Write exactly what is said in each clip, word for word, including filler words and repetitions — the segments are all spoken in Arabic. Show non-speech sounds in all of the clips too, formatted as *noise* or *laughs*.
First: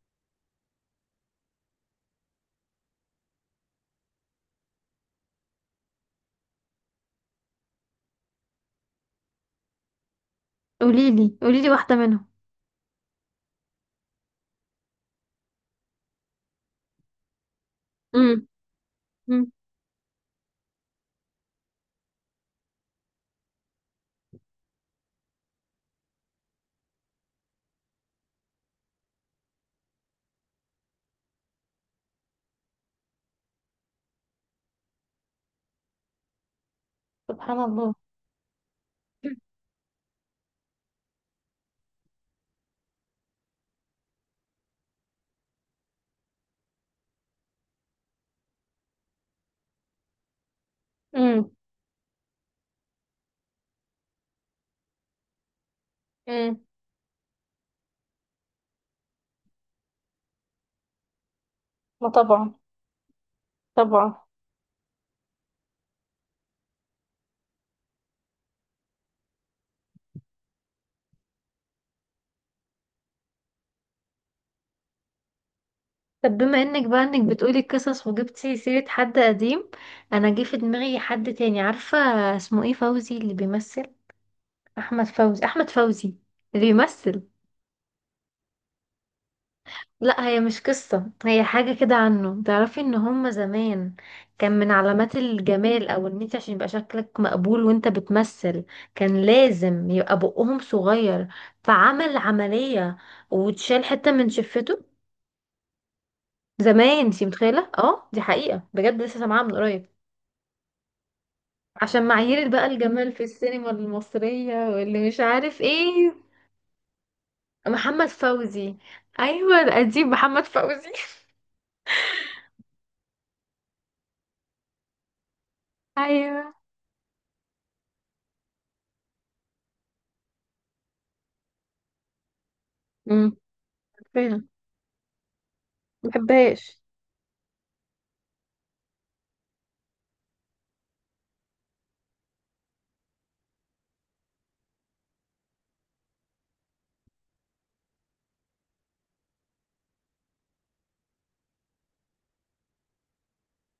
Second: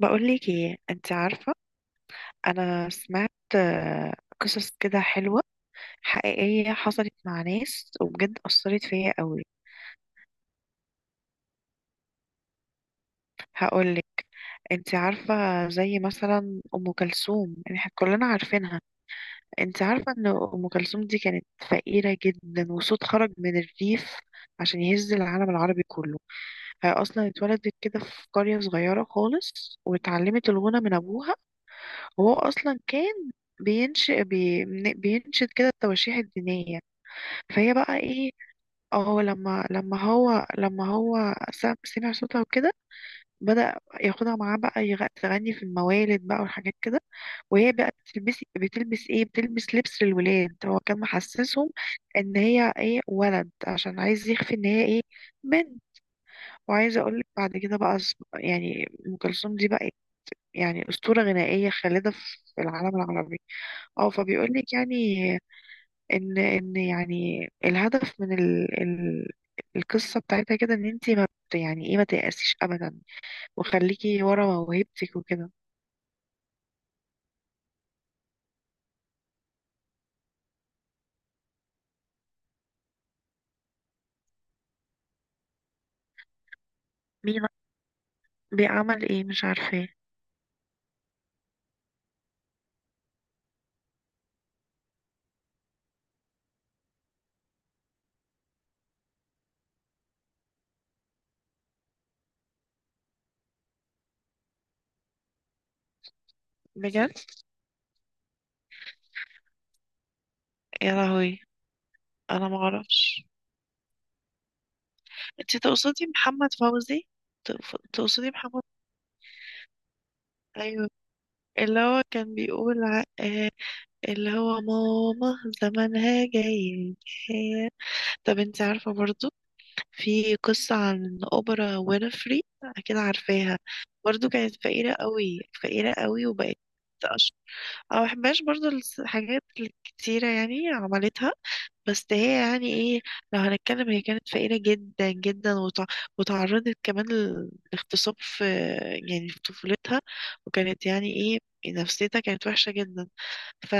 بقولك ايه، انت عارفة. انا سمعت آه، قصص كده حلوة، حقيقية، حصلت مع ناس، وبجد أثرت فيا قوي. قوليلي قوليلي واحدة منهم. هقولك. انت عارفة، زي مثلا أم كلثوم، يعني احنا كلنا امم. عارفينها. امم. انت عارفة ان أم كلثوم دي كانت فقيرة جدا، وصوت خرج من الريف عشان يهز العالم العربي كله. هي أصلا اتولدت كده في قرية صغيرة خالص، واتعلمت الغنى من أبوها. هو اصلا كان بينشئ بي من- بينشد كده التواشيح الدينيه. سبحان فهي الله. بقى ايه، اه لما لما هو لما هو سم- سمع صوتها وكده بدأ ياخدها معاه بقى يغ- تغني في الموالد بقى والحاجات كده. وهي بقى بتلبس بتلبس ايه بتلبس لبس للولاد. هو كان امم. محسسهم ان هي ايه، ولد، عشان عايز يخفي ان هي ايه، بنت. امم. وعايزه اقول لك بعد كده بقى أص- يعني ام كلثوم دي بقى يعني اسطوره غنائيه ما خالده طبعا، في العالم العربي. اه طبعا. فبيقولك يعني ان ان يعني الهدف من ال ال القصة بتاعتها كده، ان انتي ما بت- يعني ايه، ما تيأسيش ابدا، وخليكي ورا موهبتك وكده. طب بما انك بقى انك بتقولي القصص وجبتي سيرة حد قديم، انا جه في دماغي حد تاني، عارفة؟ اسمه ايه؟ فوزي اللي بيمثل. احمد فوزي، احمد فوزي اللي بيمثل. مين؟ بيعمل ايه؟ مش عارفة ايه. لا هي مش قصة، هي حاجة كده عنه. تعرفي ان هما زمان كان من علامات الجمال او ان انت عشان يبقى شكلك مقبول وانت بتمثل كان لازم يبقى بقهم صغير. فعمل عملية وتشال حتة من شفته زمان. بجد؟ انتي متخيلة؟ اه دي حقيقة بجد، لسه سامعاها من قريب. يا لهوي. عشان معايير انا ما بقى الجمال في اعرفش. السينما المصرية واللي مش انت عارف تقصدي ايه. محمد فوزي؟ تقف- محمد تقصدي محمد؟ فوزي. ايوه القديم، محمد ايوه. فوزي. اللي هو كان بيقول ع- آه، اللي هو ماما *laughs* زمانها ايوه. جاي. طب انت عارفة برضو، في قصة عن أوبرا وينفري أكيد امم. عارفاها. برضو فيلم، كانت فقيرة قوي، فقيرة قوي، وبقت مبحبهاش. أشهر. أنا مبحبهاش برضو. الس- الحاجات الكتيرة يعني عملتها، بس هي يعني إيه، لو هنتكلم، هي كانت فقيرة جدا جدا، وتع- وتعرضت كمان لل- للاغتصاب في يعني في طفولتها، وكانت يعني إيه، نفسيتها كانت وحشة جدا. ف،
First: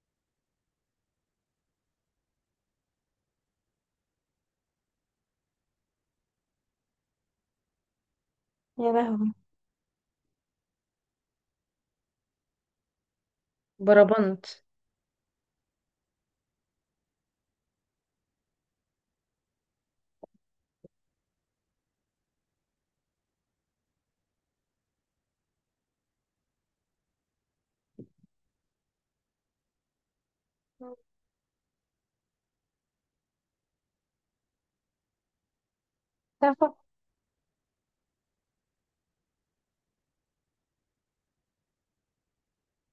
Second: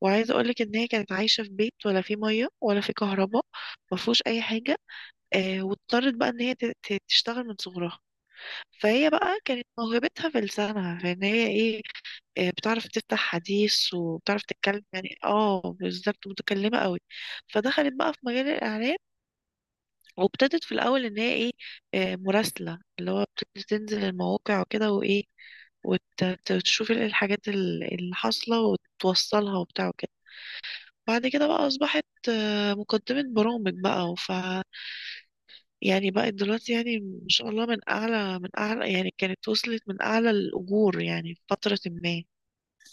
وعايزة أقولك إن هي كانت عايشة في بيت ولا في مية ولا في كهرباء، مفهوش أي حاجة. آه، واضطرت بقى ان هي ت- ت- تشتغل من صغرها. يا فهي لهوي. بقى كانت موهبتها في لسانها، فان هي ايه، آه بتعرف تفتح حديث، وبتعرف بربنت. تتكلم، يعني اه بالظبط متكلمة قوي. فدخلت بقى في مجال الاعلام، وابتدت في الاول ان هي ايه، آه مراسلة، اللي هو بتنزل تنزل المواقع وكده وايه، وتشوف الحاجات ال- اللي حاصلة وتوصلها وبتاع وكده. بعد كده بقى أصبحت آه، مقدمة برامج بقى. يعني بقت دلوقتي تعرف- يعني ما شاء الله، من اعلى من اعلى، يعني كانت وصلت من اعلى الاجور يعني في فترة ما.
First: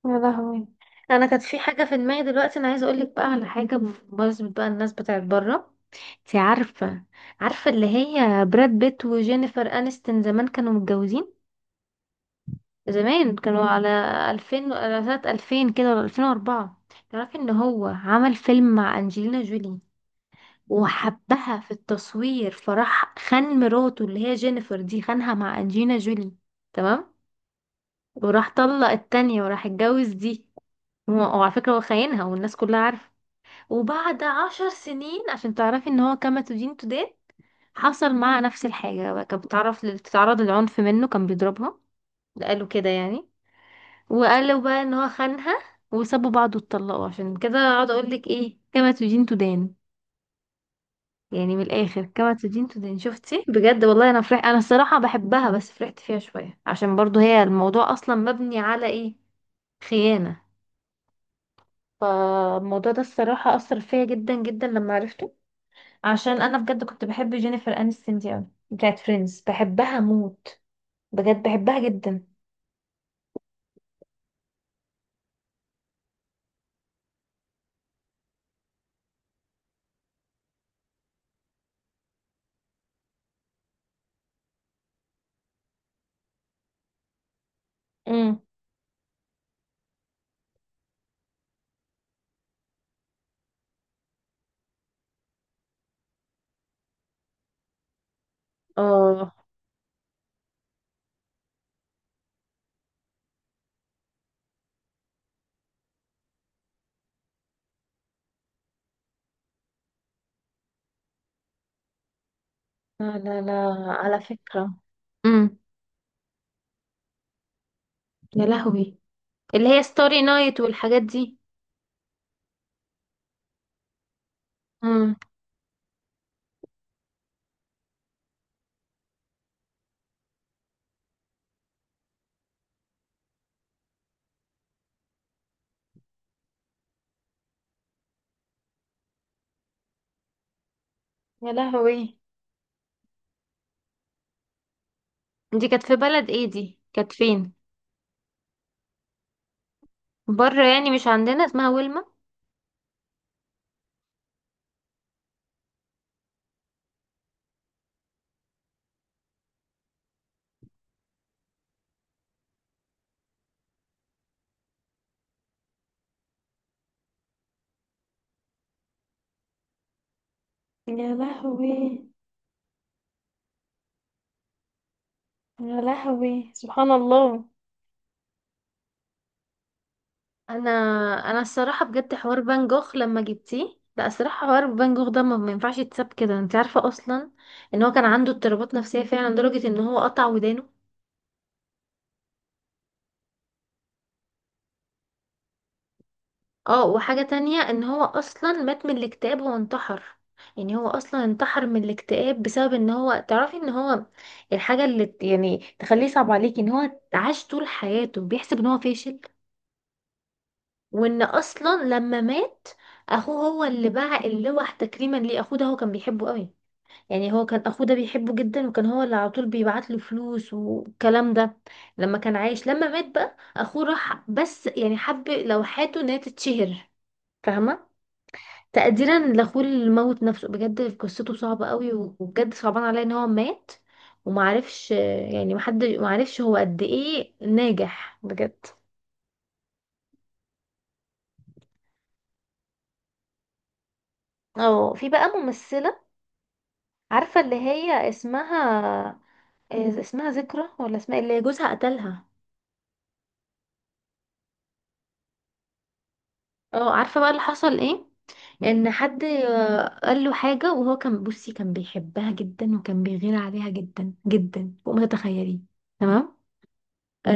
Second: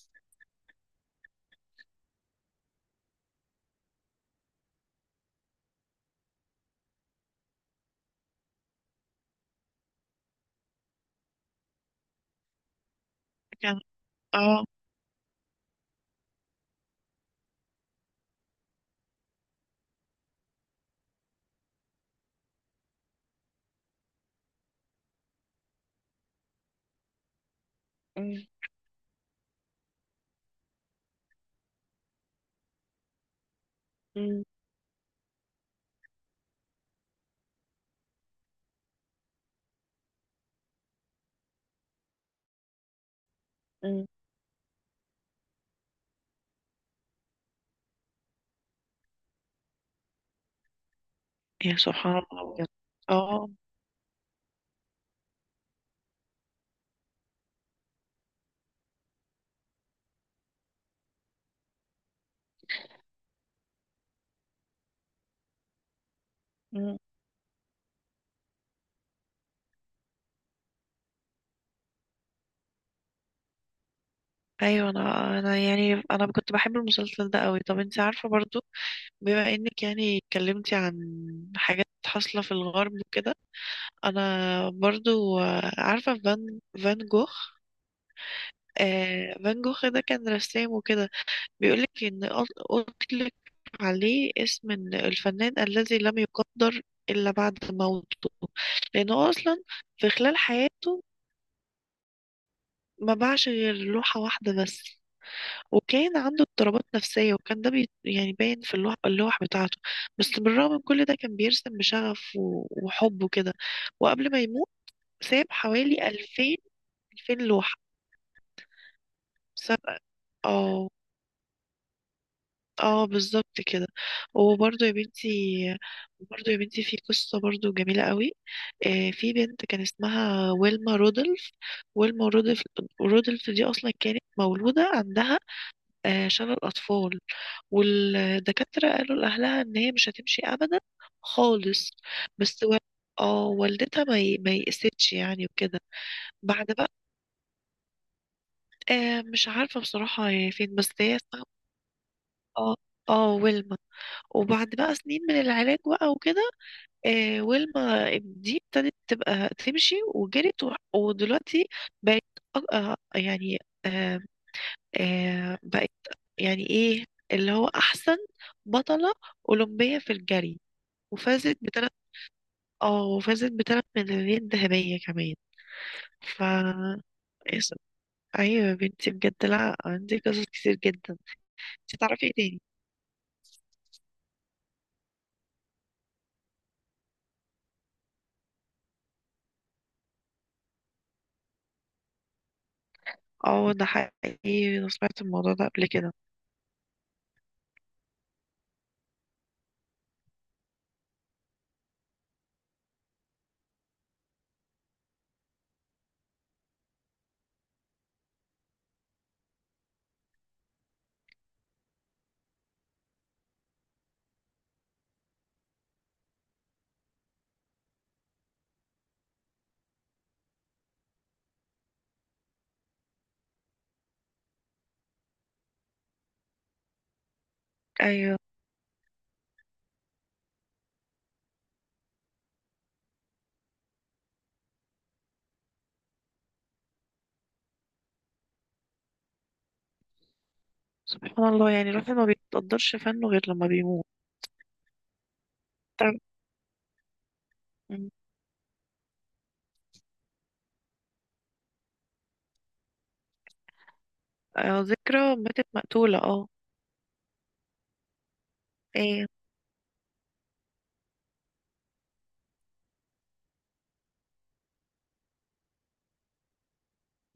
يا لهوي، انا كانت في حاجه في دماغي دلوقتي، انا عايزه اقول لك بقى على حاجه بمناسبه بقى الناس بتاعت بره. انت عارفه؟ عارفه اللي هي براد بيت وجينيفر انستون زمان كانوا متجوزين؟ زمان كانوا مم. كان. على اه. ألفين، على سنه ألفين كده ولا ألفين واربعة. تعرفي ان هو عمل فيلم مع انجلينا جولي وحبها في التصوير، فراح خان مراته اللي هي جينيفر دي، خانها مع انجلينا جولي. تمام؟ مم. وراح طلق التانية وراح اتجوز دي. هو- وعلى فكرة هو خاينها والناس كلها عارفة. وبعد مم. عشر سنين، عشان تعرفي ان هو كما تدين تدان، حصل معاها نفس الحاجة بقى. كانت بتعرف بتتعرض للعنف منه، كان بيضربها. قالوا كده يعني. مم. وقالوا بقى ان هو خانها، وسابوا بعض واتطلقوا. عشان كده اقعد اقول لك ايه، كما تدين تدان. يعني من يا الاخر سبحان كما الله تدين بجد. تدان. شفتي اه. بجد؟ والله انا فرح، انا الصراحة بحبها، بس فرحت فيها شوية عشان برضو هي الموضوع اصلا مبني على ايه؟ خيانة. فالموضوع ده الصراحة أثر فيا جدا جدا لما عرفته، عشان أنا بجد مم. كنت بحب جينيفر أنستون دي أوي، بتاعت فريندز، بحبها موت. بجد بحبها جدا. ايوه. انا انا يعني انا كنت بحب المسلسل ده قوي. طب انت عارفه برضو، بما انك يعني اتكلمتي عن حاجات حاصله في الغرب وكده. انا برضو آه، عارفه فان فان جوخ. امم. آه فان جوخ ده كان رسام وكده. بيقولك إن أط- أطلق عليه اسم إن الفنان الذي لم يقدر إلا بعد موته. لأنه هو اه. أصلا في خلال حياته ما باعش غير لوحة واحدة بس. وكان عنده اضطرابات نفسية، وكان ده بي يعني باين في اللوح, اللوح بتاعته. بس بالرغم من كل ده، كان بيرسم بشغف، و- لا وحب لا وكده. لا على وقبل ما يموت، فكرة. ساب امم. حوالي ألفين ألفين لوحة. يا لهوي، اللي ساب. هي ستوري نايت اه. والحاجات دي. اه بالظبط كده. وبرضه يا امم. بنتي، برضه يا بنتي، في قصة برضه جميلة قوي. آه، في بنت كان اسمها ويلما رودولف. ويلما رودولف رودولف دي أصلا كانت مولودة عندها آه، شلل أطفال. والدكاترة قالوا لأهلها إن هي مش هتمشي أبدا يا خالص. لهوي. بس و... اه والدتها ما ي- ما يئستش يعني دي وكده. كانت في بلد ايه؟ بعد دي بقى، كانت فين؟ آه مش عارفة بصراحة هي بره فين، بس يعني مش هي عندنا، اسمها، اسمها ويلما. اه، اه ويلما. وبعد بقى سنين من العلاج بقى وكده، آه، ويلما دي ابتدت تبقى تمشي وجرت و- ودلوقتي بقت أ- آه، يعني آه، آه، بقت يعني ايه اللي هو احسن بطلة اولمبية في الجري. يا وفازت بثلاث، لهوي. اه وفازت بثلاث ميداليات ذهبية كمان. يا ف، لهوي، سبحان الله. اس- ايوه يا بنتي بجد، لا عندي قصص انا، كتير جدا. انا الصراحه انت بجد تعرفي ايه حوار تاني؟ فان جوخ لما جبتيه، لا الصراحه حوار فان جوخ ده ما ما ينفعش يتساب كده، انت عارفه اصلا ان هو كان عنده اضطرابات نفسيه فعلا لدرجه ان هو قطع ودانه. اه ده حقيقي، انا سمعت الموضوع ده قبل كده. اه. وحاجه تانية، ان هو اصلا مات من الاكتئاب، هو انتحر. يعني هو اصلا انتحر من الاكتئاب بسبب ان هو، تعرفي ان هو الحاجه اللي ت- يعني تخليه صعب عليكي ان هو عاش طول حياته بيحسب ان هو فاشل. وان اصلا لما مات، اخوه هو اللي باع اللوح تكريما ليه. اخوه ده هو كان بيحبه قوي، يعني هو كان اخوه ده بيحبه جدا، وكان هو اللي على طول بيبعت له فلوس والكلام ده لما كان عايش. لما مات بقى اخوه راح بس يعني حب لوحاته ان هي تتشهر. فاهمه؟ ايوه. تقديرا لاخوه اللي موت نفسه. بجد قصته صعبه قوي، وبجد صعبان عليا ان هو مات ومعرفش، يعني محد معرفش هو قد ايه ناجح بجد. سبحان الله، يعني الواحد ما بيتقدرش فنه غير لما بيموت. اه، في بقى ممثله، عارفه اللي هي مم. اسمها إيه، اسمها ذكرى ولا اسمها إيه؟ اللي جوزها قتلها. آه، ذكرى ماتت مقتولة. اه. اه، عارفه بقى اللي حصل ايه؟ ان حد ايه. قال له حاجه، وهو كان بصي كان بيحبها جدا وكان بيغير عليها جدا جدا فوق ما تتخيلي. تمام؟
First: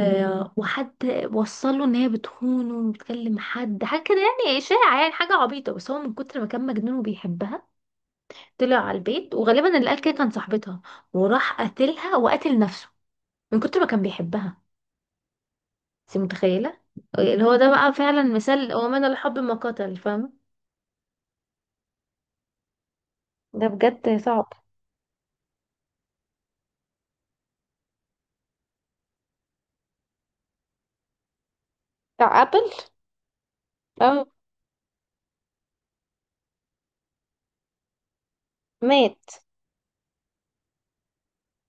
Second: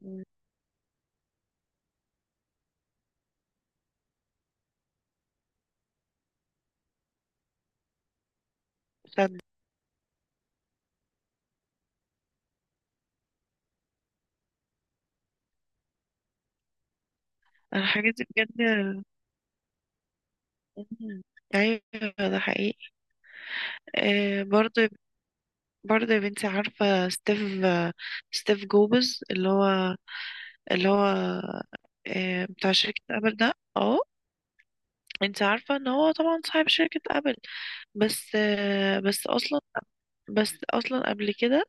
مم. وحد وصل له ان هي بتخونه وبتكلم حد، حاجه كده يعني، اشاعه، يعني حاجه عبيطه. بس هو من كتر ما كان مجنون وبيحبها طلع على صدق. البيت، وغالبا اللي قال كده كان صاحبتها، وراح قتلها وقتل نفسه من كتر ما كان بيحبها. انت متخيله؟ اللي هو ده بقى الحاجات فعلا دي مثال، ومن بجد. الحب ما قتل. فاهمه؟ مم. ايوه. ده حقيقي. ده بجد آه صعب. برضه، برضه يا بنتي، عارفة ستيف آه، ستيف جوبز، اللي هو اللي هو بتاع آه ابل. بتاع شركة ابل ده. اه. اه. انت عارفة ان هو طبعا صاحب شركة ابل. بس آه بس مات. اصلا بس اصلا قبل كده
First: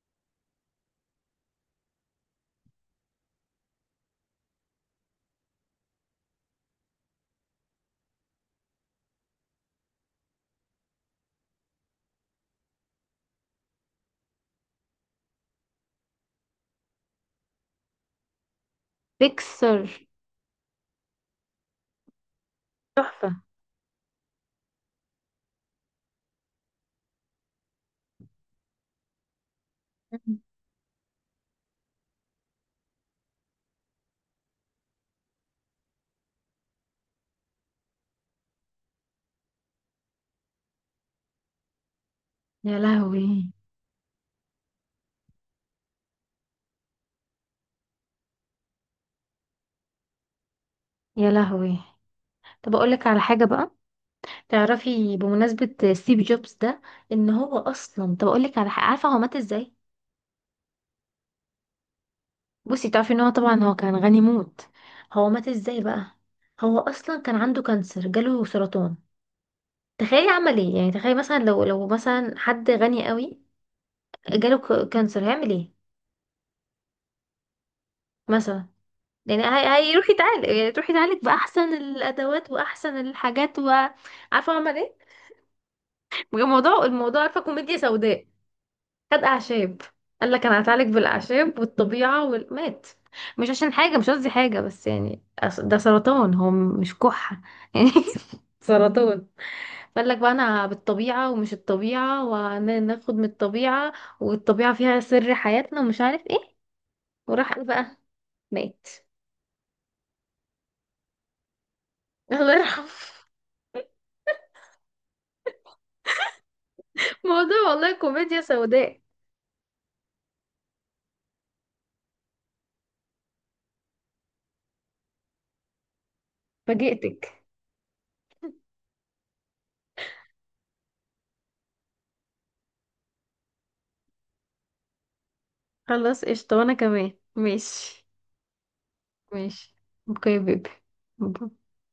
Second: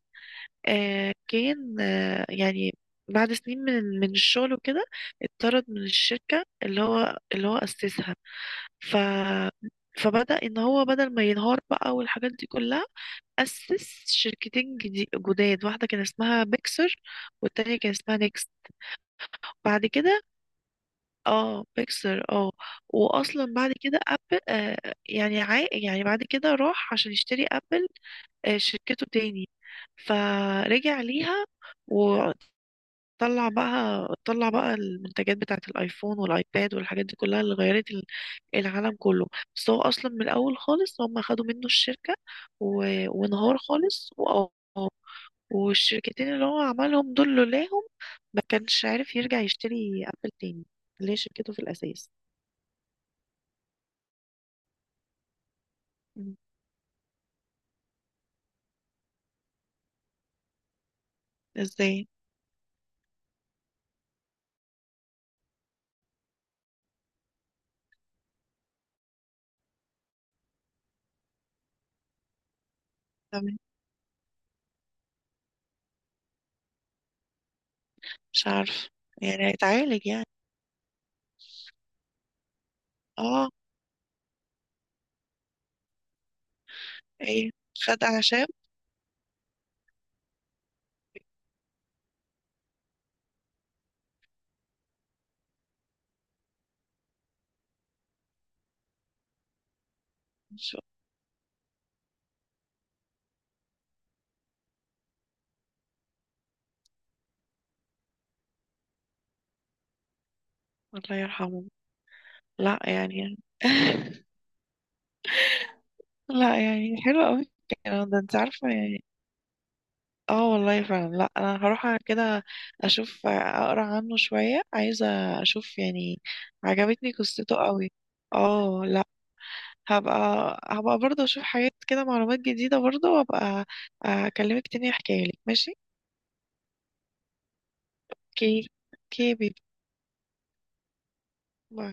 آه، كان آه، يعني بعد سنين من من الشغل وكده، اتطرد من الشركة اللي هو اللي هو أسسها. ف، فبدأ إن هو بدل ما ينهار بقى والحاجات دي كلها، أسس شركتين جدي- جداد. واحدة كان اسمها بيكسر، والتانية كان اسمها نيكس. بعد بيكسر. كده اه بيكسر اه. وأصلا بعد كده أبل آه يعني عا يعني بعد كده راح عشان يشتري أبل آه شركته تاني، مم. فرجع ليها. طلع بقى، طلع بقى المنتجات بتاعة الايفون والايباد والحاجات دي كلها اللي غيرت ال- العالم كله. بس هو اصلا من الاول خالص هم خدوا منه الشركة يا و- لهوي. وانهار خالص وأ- والشركتين اللي هو عملهم دول لولاهم، ما كانش عارف يرجع يشتري ابل تاني، اللي هي يا شركته في لهوي، الاساس. طب اقول لك على حاجه بقى، تعرفي بمناسبه ستيف مم. جوبز ده ان هو اصلا، طب اقول لك على حاجه، عارفه هو مات ازاي؟ ازاي؟ بصي، تعرفي ان هو طبعا هو كان غني موت. هو مات ازاي بقى؟ هو اصلا كان عنده كانسر، جاله سرطان. تخيلي عمل ايه، يعني تخيلي مثلا لو، لو مثلا حد غني قوي تمام. جاله ك- كانسر، هيعمل ايه مش مثلا؟ عارف، يعني يعني هي- هيتعالج هيروح يعني. يتعالج، يعني تروح يتعالج باحسن الادوات واحسن اه. الحاجات. وعارفه هو عمل ايه؟ الموضوع، الموضوع عارفة ايه. كوميديا خد سوداء. اعشاب. خد أعشاب. قال لك أنا هتعالج بالأعشاب والطبيعة والمات. مش عشان حاجة، مش قصدي حاجة، بس يعني أص- ده سرطان، هو م- مش كحة *laughs* يعني. سرطان. قال لك بقى أنا مش- بالطبيعة ومش الطبيعة، وناخد من الطبيعة والطبيعة فيها سر حياتنا ومش عارف ايه. وراح قال بقى، مات. الله يرحمه. الله لا يرحمه. *laughs* يعني *laughs* لا يعني حلو قوي موضوع والله الكلام ده. انت كوميديا عارفة سوداء. يعني، اه والله فعلا، لا انا هروح كده اشوف، اقرا عنه شوية، عايزة اشوف يعني، عجبتني فاجئتك. قصته قوي. اه. لا. هبقى هبقى برضه اشوف حاجات كده، معلومات جديدة برضه، وابقى اكلمك تاني احكيها لك. ماشي. خلاص قشطة، وأنا كمان ماشي. اوكي. اوكي بيبي. ماشي. اوكي يا بيبي. باي.